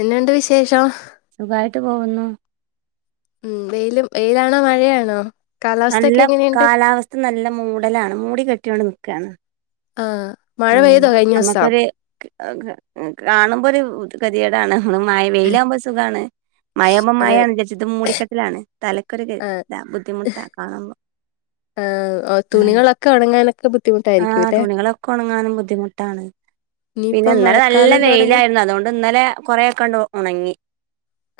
എന്നാണ്ട് വിശേഷോ സുഖായിട്ട് പോകുന്നു ഉം വെയിലും വെയിലാണോ മഴയാണോ നല്ല കാലാവസ്ഥയൊക്കെ എങ്ങനെയുണ്ട് കാലാവസ്ഥ നല്ല മൂടലാണ് മൂടി കെട്ടിയാവിടെ നി ക്കാണ് ആ മഴ ആ പെയ്തോ കഴിഞ്ഞ ദിവസം നമ്മുക്കൊരു ഏഹ് കാണുമ്പോ ഒരു ബു [unintelligible] ടാണ് ഒന്ന് മയ ഉം, വെയിലാവുമ്പോ സുഖാണ് മയമ്പോ അതെ മയായാണ് [unintelligible] മൂടിക്കെട്ടലാണ് തല ക്കൊരു ആ, ഇതാ ബുദ്ധിമുട്ട കാണുമ്പോ ആ ഓ ആഹ് തുണികളൊക്കെ ഉണങ്ങാനൊക്കെ ബുദ്ധിമുട്ടായിരിക്കുല്ലെ കോണങ്ങാനും ബുദ്ധിമുട്ടാണ് പിന്നെ ഇനിയിപ്പം ഇന്നലെ നല്ല മഴക്കാലം തുടങ്ങി വെയിലായിരുന്നു അതുകൊണ്ട് ഇന്നലെ കൊറേക്കാണ്ട് ഒണങ്ങി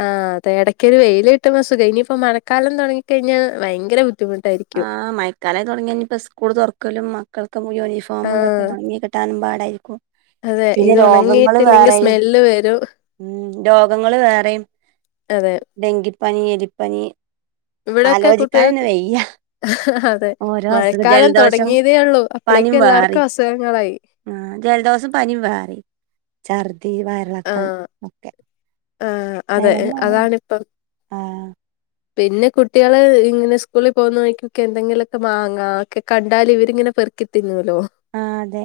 ആ അതേ എടക് ഒരു വെയിലിട്ടുമ്പോ സുഖവാ ഇനിപ്പോ മഴക്കാലം തൊടങ്ങിക്കഴിഞ്ഞാ ഭയങ്കര ബു ആ മയക്കാലായി തൊടങ്ങിക്കഴിഞ്ഞ ഇനിപ്പ സ്കൂൾ തൊറക്കലും മക്ക [unintelligible] യൂണിഫോം ആ ഇതൊക്കെ ഒണങ്ങി കിട്ടാനും പ അരിക്കോ അതെ പിന്നെ ഇത് രോഗങ്ങള് ഉണങ്ങിയിട്ടില്ലെങ്കിൽ വേറെയും സ്മെല്ല് വരും ഉം രോഗങ്ങള് വേറെയും അതെ ഡെങ്കി പനി എലിപ്പനി ഇവിടെയൊക്കെ ആലോജിക്കാൻ ഇന്ന് കുട്ടികൾക്ക് വയ്യ [unintelligible] അതെ ഓരോ അസുഖം മഴക്കാലം ജലദോഷം തൊടങ്ങിയതേ ഉള്ളൂ അപ്പളേക്ക് പനിം എല്ലാർക്കും വേറിം അസുഖങ്ങളായി ആ ചർ തീ വയറേളക്കം ഒക്കെ ആ ആ അതെ അതാണിപ്പം ആ പിന്നെ കുട്ടികള് ഇങ്ങനെ സ്കൂളി പോകുന്ന വഴിക്ക് ഒക്കെ എന്തെങ്കിലുമൊക്കെ മാങ്ങാ ഒക്കെ കണ്ടാലിവരിങ്ങനെ പെറുകി തിന്നു ആ അതെ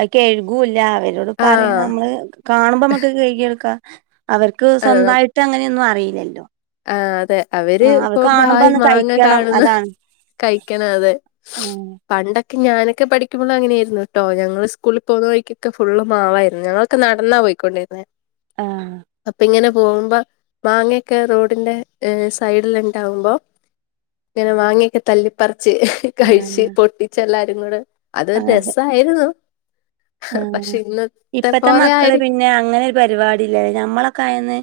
അത് കെഴുകൂല അവരോട് പറയണ ആഹ് നമ്മള് കാണുമ്പോ നമ്മക്ക് കെഴുകി എടുകാ അവർക്ക് സ്വന്തായിട്ട് അങ്ങനെയൊന്നും അ പയിലല്ലോ ആ അതെ അവര് ഇപ്പൊ പായി ഒന്ന് മാങ്ങ കഴിക്കണം കാണുന്നു അതാണ് കഴിക്കണം അതെ ആ പണ്ട ക്ക് ഞാനൊക്കെ പഠിക്കുമ്പോ അങ്ങനെയായിരുന്നു ട്ടോ ഞങ്ങള് സ്കൂൾ പോകുന്ന വഴിക്കൊക്കെ ഫുള്ള് മാവായിരുന്നു ഞങ്ങളൊക്കെ നടന്നാ പോയിക്കൊണ്ടിരിനെ ആ പോകുമ്പോ മാങ്ങയൊക്കെ റോ ഡിൻ്റെ സൈഡിൽ ഉണ്ടാകുമ്പോ ഇങ്ങനെ മാങ്ങയൊക്കെ തല്ലിപ്പറി ച്ച് ആ കഴിച്ച് പൊട്ടിച്ച് എല്ലാ രും കൂടെ ആ അതൊരു അതെ രസം ആയിരുന്നു ആ ഇപ്പത്തെ പോലെ മക്കള് ആയിരി പിന്നെ അങ്ങനനൊരു പരിപാടി ഇല്ല ഞമ്മളൊക്കെ ആരുന്നേ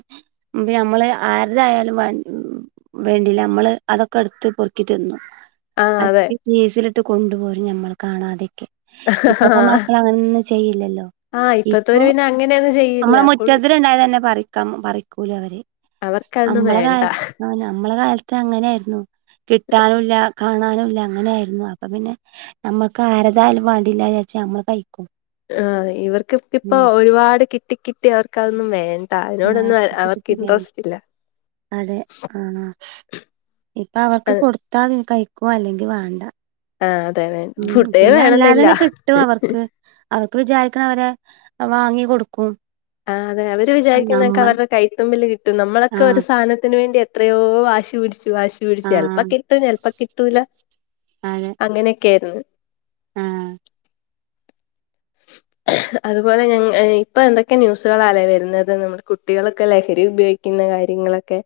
നമ്മള് ആരുടെ ആയാലും വ വേണ്ടില്ല നമ്മള് അതൊക്കെ എടുത്ത് പെറുക്കി തിന്നും ആഹ് [unintelligible] അതെ ഇട്ട് കൊണ്ടുപോരും നമ്മള് കാണാതൊക്കെ ആ ന്നും ചെയ്യില്ല ല്ലോ ഇപ്പൊ അങ്ങനെയൊന്നും ചെയ്യില്ല നമ്മളെ ഫുൾ മുറ്റത്ത് ര്ണ്ടായ തന്നെ പറിക്കാം പറിക്കൂല അവര് അവർക്കതൊന്നും ഞമ്മളെ വേണ്ട കാലത്ത് ഞമ്മളെ കാലത്ത് അങ്ങനെയായിരുന്നു കിട്ടാനുല്ല കാണാനും ഇല്ല അങ്ങനെ ആരുന്നു അപ്പൊ പിന്നെ നമ്മക്ക് ആരതായാലും വാണ്ടില്ലാന്ന് ചാരിച് നമ്മള് കഴിക്കും ആ ഇവർക്ക് ഇപ് ഇപ്പൊ ഉം ഒരുപാട് കിട്ടി കിട്ടി അവർക്ക് അത് ന്നും വേൺ ആ അതിനോടൊന്നും കിട്ടി കിട്ടി വേണ്ട അതെ ആഹ് ഇപ്പൊ അവർക്ക് അത് കൊടുത്ത അവര് കൈ ക്കോ അല്ലെങ്കി വാണ്ട ആഹ് അതെ വേണ് ഫുഡേ വേണന്നില്ല അല്ലാതെന്നെ കിട്ടും അവർക്ക് അവർക്ക് വിചാരിക്കണം അവരെ വാങ്ങി കൊടുക്കും ആഹ് അതെ അതെ വര് ആ, വിചാരിക്കുന്നൊക്കെ നമ്മൾ അവരുടെ കൈത്തുമ്പില് കിട്ടും നമ്മളൊക്ക ഒരു ആഹ് സാധനത്തിന് വേണ്ടി എ ത്രയോ വാശി പിടിച്ച് വാശി പിടിച്ച് ചെൽപ്പം ആഹ് കിട്ടും ചെൽപ്പം കിട്ടൂല അതെ അങ്ങെനെ ക്കേര്ന്ന് ആഹ് അതുപോലെ ഞങ്‌ ഇപ്പൊ എന്തൊക്കെ ന്യൂസുകളാലെ വരുന്നത് നമ്മുടെ കുട്ടികളൊക്കെ ലഹരി ഉപയോഗിക്കുന്ന കാര്യങ്ങളൊക്കെ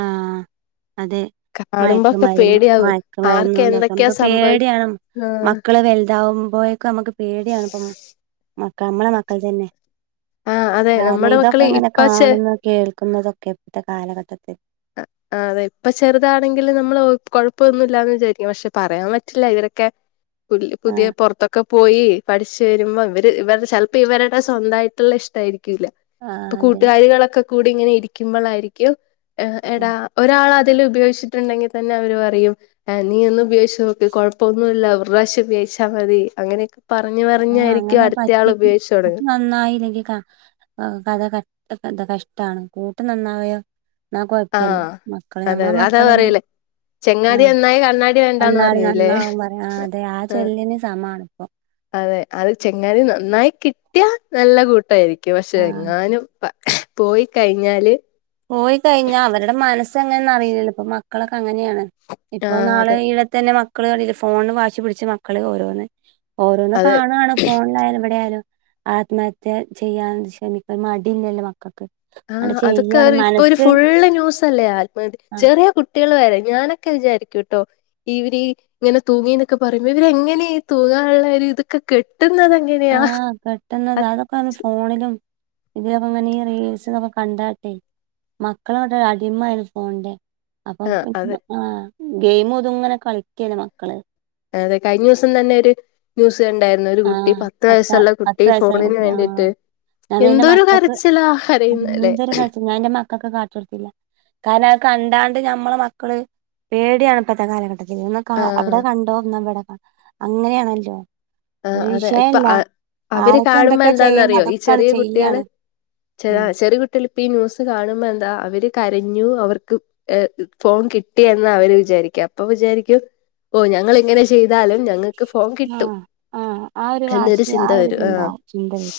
ആഹ് അതെ കാണുമ്പോക്കെ മയക്കുമരുന്ന് പേടിയാവ് മയക്കുമരുന്ന് ആർക്ക് കൊണ്ടൊക്കെ എന്തൊക്കെയാ നമുക്ക് സംഭവി പേടിയാകുവ ആഹ് മക്കള് വലുതാവുമ്പോഴേക്ക് നമക്ക് പേ ടിയാണിപ്പം മ കമ്മട മക്കൾ തന്നെ ആഹ് അതെ കാരണം നമ്മുടെ ഇതൊക്കെ മക്കള് അങ്ങനെ ഇപ്പ ചെ കാണുന്ന കേൾക്കുന്നതൊക്കെ ഇപ്പത്തെ കാലഘട്ട അതെ ഇപ്പൊ ചെറുതാണെങ്കില് നമ്മള് കൊഴൊപ്പൊന്നില്ലാന്ന് വിചാരിക്കും പക്ഷെ പറയാൻ പറ്റില്ല ഇവരൊക്കെ പുല് പുതിയ ആഹ് പൊറത്തൊക്ക പോയി പഠിച്ചു വരുമ്പൊ ഇവര് ഇവരുടെ ചെൽപ്പ ഇവരട സ്വന്തയിട്ടുള്ള ഇഷ്ടായിരിക് ക്കില്ല ഇപ്പ ആഹ് അതെ കൂട്ടുകാരിളൊക്കെ കൂടി ഇങ്ങനെ ഇരിക്കുമ്പോളായിരിക്കും എടാ ഒരാള തെല്ലും ഉപയോഗിച്ചിട്ടുണ്ടെങ്കി തന്ന അവര് പറയും നീ ഒന്ന് ഉപയോഗിച്ച് നോക്ക് കുഴപ്പൊന്നുല്ല ഒരുറാവിശം ഉപയോഗിച്ചാ മതി അങ്ങനെക്ക ആ അങ്ങന പറ്റി കു തുടങ്ങുക [unintelligible] നന്നായില്ലെങ്കി ക കഥ കഴി അതൊക്കന്ത കഷ്ടാണ് കൂട്ട് നന്നായാ എന്ന കൊഴപ്പില്ല ആഹ് മക്കള് അതെ ഞമ്മള അതെ അതാ മക്കളില്ലെ പറയലേ ചെങ്ങാതി ആഹ് നന്നായി കണ്ണാടി വേണ്ടാന്ന് ഒന്നാണ് പറയൂലേ നന്നാവും പറയാ ആഹ് അതെ ആ ആഹ് ചൊല്ലിന് സമാണ് ഇപ്പം അതെ അത് ചെങ്ങാതി നന്നായി കിട്ടിയ നല്ല കൂട്ടായിരിക്കും ക്കെ പക്ഷെ ആഹ് എങ്ങാനും പ പോയി കഴിഞ്ഞാല് പോയി കഴിഞ്ഞ അവരുടെ മനസ്സെങ്ങനാന്ന് അറിയില്ലല്ലോ ഇപ്പൊ മക്കളെ കാ അങ്ങനെയാണ് ഇപ്പോ ആഹ് നാളെ അതെ ഇടെ തന്നെ മക് ക്കള് കണ്ല്ലെ ഫോണിന് വാശി പിടിച്ച് മക്കളെ ഓരോന്ന് ഓരോന്ന് അതെ കാണുവാണ് ഫോണിലായാലും എവിടെയാലും ആത്മഹത്യ ചെയ്യാൻ ക്ഷമിക്ക മടിയില്ലല്ലോ മക്കൾക്ക് അങ്ങട് ആഹ് അതക് ചെയ്യാണ് ഇപ്പോ ഒരു മനസ്സ് ഫുള് ന്യൂസല്ലേ ആത്മഹത്യ ആ ചെറിയ കുട്ടികൾ വരെ ഞാനൊക്കെ വിചാരിക്കൂട്ടോ ഇവരീ ഇങ്ങനെ തൂങ്ങി എന്നൊക്കെ പറയുമ്പോ ഇവര്ങ്ങനെ തൂങ്ങാനുള്ള ഇതൊക്കെെ ആഹ് കെട്ടുന്നത് അതൊക്കെങ് ഫോണിലും ഇതിക്ക ഇങ്ങനെ ഈ റീൽസ്ന്നൊക്കെ കണ്ടാട്ടെ മക്കളക്കെ അടിമ ആരുന്നു ഫോണിന്റെ അപ്പൊ ആഹ് അതെ ആഹ് ഗെയിമ ഒതുംങ്ങനെ കളിക്കന്ന മക്കള് അതെ കഴിഞ്ഞ ദിവസം തന്നെ ഒരു ന്യൂസ് ണ്ടായിരുന്നു ഒരു കുട്ടി ആഹ് പത്ത് പത്ത വയസുള്ള കുട്ടി പത്ത് വയസ്സായ ഫോണിന് കുട്ടി വേണ്ടിട്ട് ആഹ് ഞാൻ പിന്നെ എന്റെ എന്തോരു മക്കൾക്ക് കരച്ചില ആ അരയുന്നല്ലേ ഒക്കെ കാട്ട കൊടുത്തില്ല കാരണം അ കണ്ടാണ്ട് നമ്മളെ മക്കള് പേടിയാണ് ഇപ്പോഴത്തെ കാലഘട്ട അന്ന് അവിടെ ആഹ് കണ്ടോന്ന്വിടെ അങ്ങനെയാണല്ലോ ആ ഒരു അതെ ഇപ്പൊ വിഷയല്ല അവര് ആരൊക്കെ കാണുമ്പോ എന്തൊക്കെയാ ചെയ്യുന്നത് എന്താന്നറിയോ ഈ അതൊക്കെയാണ് ചെറിയ കുട്ടികള് ചെയ്യാണ് ഉം ചെറിയ കുട്ടികൾ ഇപ്പ ഈ ന്യൂസ് കാണുമ്പോ എന്താ അവര് കരഞ്ഞു അവർക്ക് ഫോൺ കിട്ടിന്ന് അവര് വിചാരിക്കും അപ്പൊ വിചാരിക്കും ഓ ഞങ്ങിങ്ങനെ ചെയ്താലും ഞങ്ങക്ക് ഫോം കിട്ടും ആഹ് ആഹ് ആ ഒരു എന്നൊരു വാഷി ആ ചിന്ത വരും ഒരിതുണ്ടാവും ചിന്ത വരും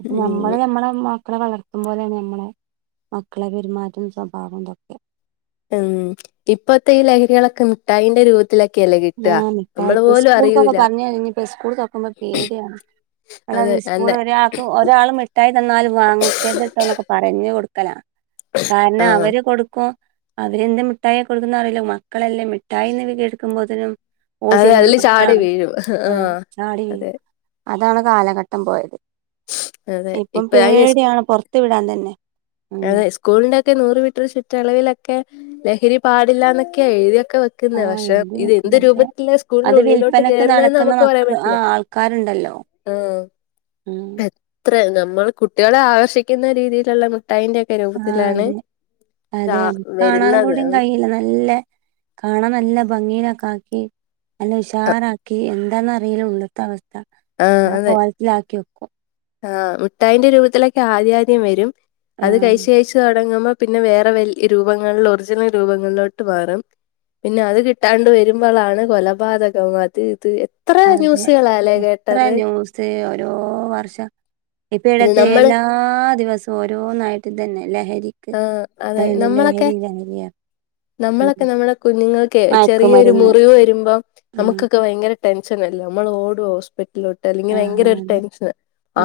അപ്പ ഉം നമ്മള് നമ്മള മക്കളെ വളർത്തും പോലെയാണ് നമ്മളെ മക്കളെ പെരുമാറ്റം സ്വഭാവം ഇതൊക്കെ ഉം ഇപ്പത്തെ ഈ ലഹരികളൊക്കെ മിട്ടായിന്റെ രൂപത്തി ആ മിഠായി സ്കൂൾക്കൊക്കെ അറിയൂല പറഞ്ഞഞ് കഴിഞ്ഞ സ്കൂൾ തോക്കുമ്പോ പേടിയാണ് അതെ സ്കൂൾ എന്റെ ഒരാൾക്ക് ഒരാൾ മിഠായി തന്നാലും വാങ്ങിക്കത്ട്ടോന്നൊക്കെ പറഞ്ഞു കൊടു കല ആ കാരണം അവര് കൊടുക്കും അവര്ന്താ മിഠായ കൊടുക്കുനറിയില്ല മക്കളല്ലേ മിഠായിന്ന്കെ കേൾക്കുമ്പോ ത്തരം അതെ അതില് ചാടി വീഴും ആ ആഹ് ചാടി വീഴും അതെ അതാണ് കാലഘട്ടം പോയത് അതെ ഇപ്പം ഇപ്പൊ അയിന് പേടിയാണ് പൊറത്തു വിടാൻ തന്നെ ഉം അതെ സ്കൂളിന്റെ ക്കെ നൂറ് മീറ്റർ ചുറ്റളവിലൊക്കെ ലഹരി പാടില്ലന്നക്കൊയ എഴുതി ക്കെ വെക്കുന്ന ആഹ് പക്ഷെ എഴുതി ഇത് വെക്കും എന്ത് പക്ഷെ രൂപത്തില അത് സ്കൂളിനുള്ളിലോട്ട് വിൽപ്പനക്ക് കേറുന്നെന്ന് നടക്കുന്ന നമുക്ക് മക്ക പറയാൻ ആ പറ്റില്ല ആൾക്കാരുണ്ടല്ലോ ഉം [unintelligible] നമ്മൾ കുട്ടികളെ ആകർഷിക്കുന്ന രീതിയിലുള്ള മി ആഹ് അതെ അതെ ഇതാ നമക് കാണാനു വരുന്നത് കൂടി കഴില്ല നല്ല കാണാൻ നല്ല ഭംഗിയിലെക്കെ ആക്കി അല്ല ഉഷാറാക്കി എ എന്താന്നറീല ഉള്ള്ത്തവസ്ഥ ആഹ് നല്ല അതെ പോളത്തിലാക്കിവയ് ആഹ് മുട്ടായിന്റെ രൂപത്തിലൊക്കെ ആദ്യ ആദ്യം വെരും അത് ആഹ് കയിച്ച് കയിച്ച് തൊടങ്ങ്മ്പം പിന്നെ വേറെ വെൽ രൂപങ്ങള്ല് ഒറിജിനൽ രൂപങ്ങളിലോട്ട് മാറും പിന്നെ അത് കിട്ടാണ്ട് വരുമ്പളാണ് കൊലപാതകം അത് ഇത് എ അതെ എത്ര ന്യൂസ് ഒരോ വർഷ ഇപ്പ ഇത് ഇടെത്തെ നമ്മൾ എല്ലാ ദിവസം ഓരോന്നായിട്ട് ഇതന്നെ ലഹരി ആഹ് അതെ നമ്മളക്കെ ലഹരി ലഹരിയ നമ്മളൊക്കെ ഉം നമ്മളെ കുഞ്ഞങ്ങൾക്കെ ചെറിയെരു മയക്കുമരുന്ന് മുറിവ് വെരുമ്പം ഉം അമക്കൊക്കെ ഭയങ്കര ടെൻഷനല്ലെ നമ്മള് ഓടോസ് പ്പെട്ട്ലോട്ട് അല്ലെങ്കി ആഹ് ഭയങ്കരൊര് അതെ ടെൻഷന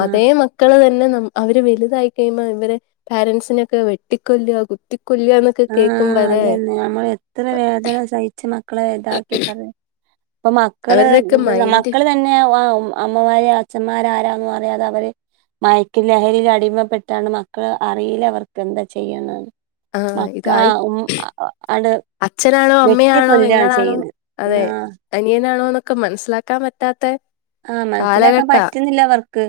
ആഹ് മക്കള് ഇല്ലനം അവര് വല്തായി കഴിയുമ്പോ ഇവര് പാരൻസിനേ വെട്ടിക്കൊല്ലാ കുത്തി ആഹ് അതന്നെ നമ്മള് എത്ര വേദന സഹിച്ച് മക്കളെ വല് ഇതാക്കി പറഞ്ഞ് ഇപ്പം മക്കള് അവരുടെയൊക്കെ മൈൻഡ് മക്കള് തന്നെ അമ്മമാര് അച്ഛന്മാര് ആരാന്ന് അതെ അവര് മയക്ക് ലഹരി അടിമപ്പെട്ടാണ് മക്കള് അറിയില്ല അവർക്ക് എന്താ ചെയ്യുന്നന്ന് ആാ ഇതായി ആണ്ട് അച്ഛനാണോ വെട്ടി അമ്മയാണോ കൊല്ലാണ് പെങ്ങളാണോ ചെയ്യണെ അതെ ആഹ് അനിയനാണോ എന്നൊ മനസ്സിലാക്കാൻ പറ്റാത്തെ ആ മനസ്സിലാക്കാൻ പറ്റുന്നില്ല അവർക്ക്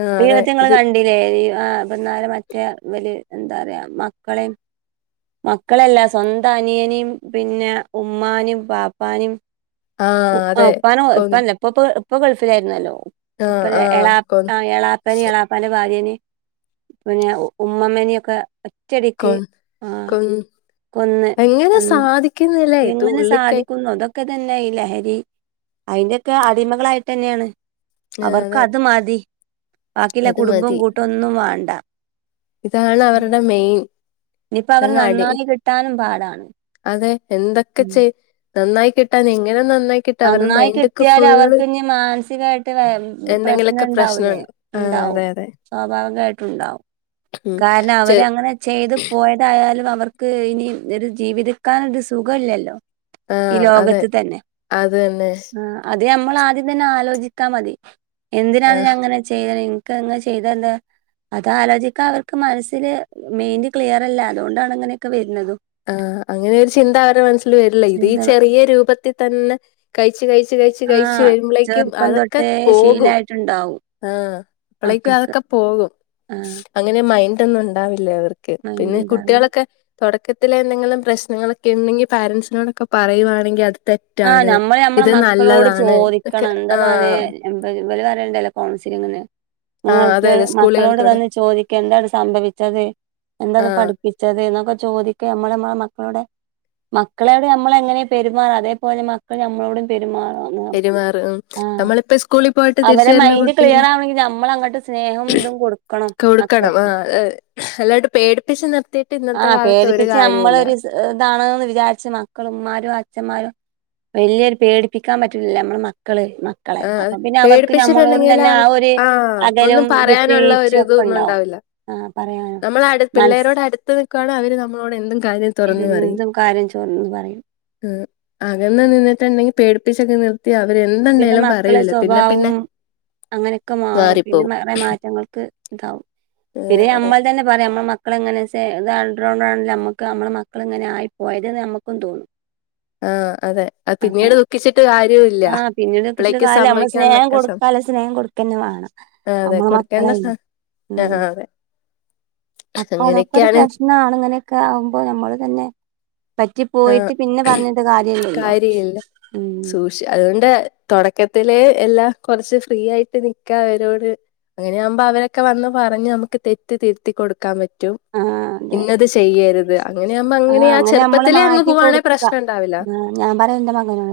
ആഹ് അതെ ഇവിടത്തെ നിങ്ങള് ഇത് കണ്ടില്ലേ ആ പിന്നാലെ മറ്റേ വലിയ എന്താ പറയാ മക്കളെയും മക്കളല്ല സ്വന്തം അനിയനും പിന്നെ ഉമ്മാനേയും പാപ്പാനേയും ഉ ആഹ് ആ അതെ ഉപ്പാനോ കൊന്ന് ഉപ്പല്ല ഇപ്പൊ പ്പോ ഇപ്പൊ ഗൾഫിലായിരുന്നല്ലോ ആഹ് ഉപ്പനേ ആഹ് എളാ കൊന്ന് ആ എളാപ്പനെയും എളാപ്പന്റെ ഭാര്യനെയും പിന്നെ ഉമ്മമ്മേനൊക്കെ കൊന് കൊന് കൊന്ന് എങ്ങനെ ഉം സാധിക്കുന്നില്ലേ ഇത് ഉള്ളിക്കെ ഒക്കെ തന്നായില്ലേ ശരി അതിന്റെ ഒക്കെ അടിമകളായിട്ട് തന്നെയാണ് ആ, അവർക്ക് അതെ അത് മതി ബാക്കിയുള്ള അത് കുടുംബവും മതി കൂട്ടും ഒന്നും വാം ഇതാണ് അവരുടെ മെയിൻ ഇനിയിപ്പോ അവര് അങ്ങ് അടി നന്നായി കിട്ടാനും പാടാണ് അതെ എന്തൊക്കെ മ് ചെയ് നന്നായി കിട്ടാൻ എങ്ങനെ നന്ന നന്നായി കിട്ടിയാലേ അവർക്ക് ഇനി മാനസികയായിട്ട് വേറെന്തു പ്രശ്നം എന്തെങ്കിലൊക്കെ ഉണ്ടാവൂലേ പ്രശ്നണ്ട് ആഹ് ഉണ്ടാവും അതെ അതെ സ്വാഭാവികമായിട്ട് ഉണ്ടാവും ഉം കാരണം ചെ അവര് അങ്ങനെ ചെയ്ത് പോയതാ എതായാലും അവർക്ക് ഇനി ഒരു ജീവതിക്കാൻ ഒരു സുഖം ഇല്ലല്ലോ ആഹ അതെ അത് തന്നെ ഇത് നമ്മൾ ആദ്യം തന്നെ ആലോചിക്കാ മതി എന്തിനാണ് ആഹ് നങ്ങനെ ചെയ്തത് ക്കെ അങ്ങ് ചെയ്താ എന്താ അത് ആലോചിക്കാ അവർ ക്ക്‌ മനസ്സില് മെയിന്റ് ക്ലിയർ അല്ല അതുകൊണ്ടാണ് ഇങ്ങനെയൊക്കെ വരുന്നതും ആഹ അങ്ങനെ ഒരു ചിന്ത അവരുടെ മനസ്സിൽ വരില്ല ഇത് ഈ ചിന്ത ചെറിയ രൂപത്തിൽ തന്നെ കഴിച്ചു കഴി ച്ച് കഴിച്ച് കഴിച്ചു ആഹ് വരുമ്പോളേക്കും ചെറുപ്പം അതൊക്കെ തൊട്ടേ പോകും ശീലായിട്ടുണ്ടാവും ആഹ അപ്പോളേക്കും മക്കക്ക്. അതൊക്കെ പോകും ആഹ് അങ്ങനെ മൈന്റ് ഒന്നും ഉണ്ടാവില്ലേവർ ക്ക് പിന്നെ മൈൻഡുണ്ടാവില്ല. കുട്ടികളൊക്കെ തുടക്കത്തിലേ എന്തെങ്കിലും പ്രശ്നങ്ങളൊക്കെ ഉണ്ടെങ്കിൽ പാരന്റ്സിനോടൊക്കെ പറയുവാണെങ്കിൽ അത് ആഹ് തെറ്റാണ് നമ്മള് നമ്മളെ ഇത് മക്കളോട് നല്ലതാണ് ഒക്കെ ചോദിക്കണം എന്താ മോനേ ആഹ് എന്താ ഇവര് വരണ്ടയല്ലേ കോൺസിലിങ്ങിന് ആഹ് അതെ അതെ [unintelligible] മക്കളോട് സ്കൂളുകൾക്കിവിടെ വന്ന് ചോദിക്ക എന്താണ് സംഭവിച്ചത് എന്താണ് ആഹ് പഠിപ്പിച്ചത് എന്നൊക്കെ ചോദിക്ക നമ്മള് നമ്മെ മ ഓടെ മക്കളെയോട് നമ്മള് എങ്ങനെയാ പെരുമാറാ അതേ പോലെ മക്കൾ നമ്മളോടും പെരു പെരുമാറും ഉം നമ്മളിപ്പോ സ്കൂളിൽ പോയിട്ട് തിരിച്ച് അവരെ വരുന്ന മൈൻഡ് ക്ലിയർ കുട്ടീനെ ആവണെങ്കിൽ നമ്മൾ അങ്ങോട്ട് സ്നേഹം ഇതും കൊടുക്കണം കൊടുക്കണം മക്കൾക്ക് ആഹ ആ അല്ലാണ്ട് പേടിപ്പിച്ചു നിർത്തി ആഹ പേടിപ്പിച്ച് നമ്മളൊരു ഇതാണ്ന്ന് വിചാരിച്ച് മക്കളുംമാരും അ അച്ഛന്മാരും വലിയൊരു പേടിപ്പിക്കാൻ പറ്റൂല്ലല്ലോ നമ്മെ മ മക്കള് മക്കളെ ആഹ് അപ്പൊ പിന്നെ അവർക്ക് നമ്മളോട് പേടിപ്പിച്ചിട്ടുണ്ടെങ്കിൽ തന്നെ ആ ഒരു ആഹ് ഒന്നും അകലും പറയാനുള്ള ഒരു വിട്ടുവീഴ്ച്ചയും ഒക്കെ ഇതൊന്നും ഉണ്ടാവും ഉണ്ടാവില്ല ആ പറയാനോ മനസ്സ ക്കുവാണേ അവര് നമ്മളോട് എന്തും കാര്യം തുറന്ന് പറയും കാര്യം ചോർന്ന് പറയും. ആഹ് അകന്ന് നിന്നിട്ടുണ്ടെ പേടിപ്പിച്ചൊക്കെ നിർ അവര് പിന്നെ എന്തുണ്ടായാലും മക്കളെ സ്വഭാവവും അങ്ങനെയൊക്കെ മാറും പിന്നെ മാറിപ്പോവും വേറെ മാറ്റങ്ങൾക്ക് ഇതാവും ഏഹ് പിന്നെ അതെ നമ്മൾ തന്നെ പറ നമ്മ മക്കളെങ്ങനെ ചേ ഇ [unintelligible] നമ്മുക്ക് നമ്മടെ മക്കൾ ഇങ്ങനെ ആയി പോയതെന്ന് നമ്മുക്കും തോന്നും ആഹ അതെ അ അപ്പൊ പിന്നീട് ദുഃഖിച്ചിട്ട് കാര്യവും ഇല്ല ആഹ് പിന്നീട് ഇച്ചിരി അപ്പളേക്ക് കാലം നമ്മള് സ്നേഹം സംഭവിക്കാനുള്ളൊക്കെ സം കൊടുക്കാല്ല സ്നേഹം കൊടുക്കന്നെ വേണം. അതെ നമ്മളെ കൊടുക്കേണ്ട മക്കളല്ലേ ആ ഉം. ആ അതെ അപ്പൊ അതൊക്കെ ഒരു അങ്ങനെയൊക്കെയാണ് പ്രശ്നാണ് ങ്ങനെക്കെ ആവുമ്പോ നമ്മള് തന്നെ പറ്റി ആഹ് പോയിട്ട് പിന്നെ പറഞ്ഞിട്ട് കാര്യല്ല്യലോ കാര്യയില്ല ഉം ത്തില് എല്ലാം കുറച്ച് ഫ്രീ ആയിട്ട് നിക്കാ അവരോട് അങ്ങനെയാകുമ്പോ അവരൊക്കെ വന്ന് പറഞ്ഞ് നമുക്ക് തെറ്റ് തിരുത്തി കൊടുക്കാൻ പറ്റ റ്റും ആഹ് അതെ ഇന്നത് ചെയ്യരുത് അങ്ങനെയാവുമ്പോ അങ്ങനെ ചെറു മാറ്റികൊടുക്ക ഞാൻ പറയാ എന്റെ മകനോ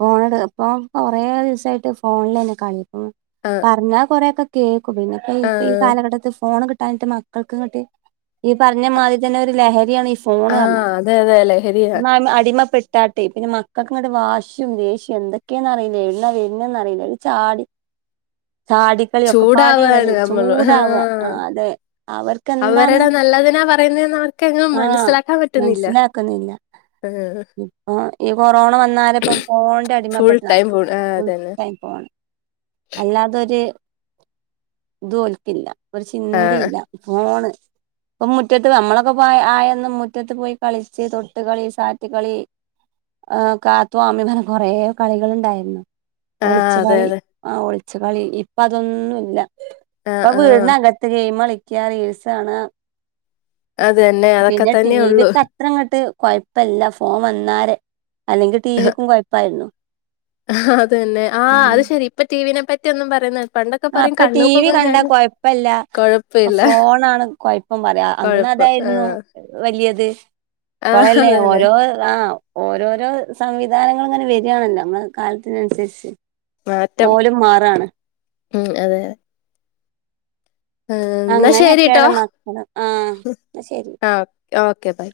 ഫോണടു അപ്പൊ കൊറേ വസായിട്ട് ഫോണിലെന്നെ കളി ഉം ആഹ് പറഞ്ഞാ കൊറേക്കെ കേ [unintelligible] പിന്നെ ഇപ്പൊ ഈ ആഹ് കാലഘട്ടത്തിൽ ഫോൺ കിട്ട [unintelligible] [unintelligible] ഈ പറഞ്ഞമാതിരി തന്നെ ഒരു ലഹരിയാണ് ഈ ആഹ് ഫോൺപറഞ്ഞാ അതെ അതെ ലഹരിയാ അയ്മേ അടിമപ്പെട്ടാട്ടെ പിന്നെ മക്ക മകക്ക് ഇങ്ങോട്ട് വാശൃം ദേഷ്യവും എന്തൊക്കെയന്ന് അറിയില്ല എടുന്നാ വരുന്നതറീല്ല ഒരു ചാടി ചാടിക്കളിയ ഒക്കെപാടെണെലോ ചൂടാവാണ് നമ്മള് ചൂടാവാ ആ ആഹ് അതെ അവർക്ക് ക്കെന്തന്നു ന്നപറയുന്നേ ന്നാ ആഹ മനസ് ലാക്കുന്നില്ല ആഹ് ഇപ്പൊ ഈ കൊറോണ വന്നാലെപ്പം ഫോൺന്റെ ഫുൾ അടിമപ്പെട്ട് ടൈം ഫുൾ നടക്ക ആഹ് അതന്നെ ഫുൾടൈം ഫോണ് അല്ലാതൊരു തോൽക്കില്ല ഒരു ആഹ് ചിന്തില്ല ഫോണ് പ്പമുറ്റത്ത് നമ്മള പ്പ പായ ആയൊന്നും മുറ്റത്ത് പോയി കളിച്ച് തൊട്ട് കളി സാറ്റ് കളി കാത്തു ആമി ന്നങ്ങനെ കുറേ കളികളുണ്ടായിനി ആഹ് അതെ ഒളിച്ച്കളി അതെ ആ ഒള പച്ച കളി ഇപ്പ അതൊന്നുംഇല്ല ആഹ് ഇപ്പം ആഹ് വീട്നകത്ത് ഗെയിംകളി [unintelligible] റീൽസ് ആാണ് അതെന്നെ അതൊക്കെ തന്നെ ഉള്ളു കൊഴപ്പില്ല ഫോൺ വന്നാരെ അല്ലെങ്കിൽ ടിവിക്കും കുഴപ്പായിരുന്നു അതന്നെ ആ അത് ശെരി ഇപ്പൊ ടിവിനെ പറ്റി [unintelligible] പറയുന്നത് ആ ഇപ്പം ടിവി കണ്ടാ കുഴപ്പല്ല കൊഴപ്പില്ല ഫോണാണ് കുഴപ്പം പറയാ അന്ന് കൊഴപ്പം അതായിരുന്നു ആഹ് വലിയത് ആഹ് ഇപ്പളല്ലേ അതന്നെ ഓരോരോ സംവിധാനം ഇപ്പങ്ങനെ വരാണല്ലോ നമ്മളുടെ കാലത്തിനനുസരിച്ച് മാറ്റം ഓലും മാറാണ് ഉം അതെ അതെ ആ എന്നാ ശരിട്ടോ അങ്ങനെയൊക്കെയാണ് മക്കള് ആ ന്നാ ശരി ആ ഓക്കെ ബൈ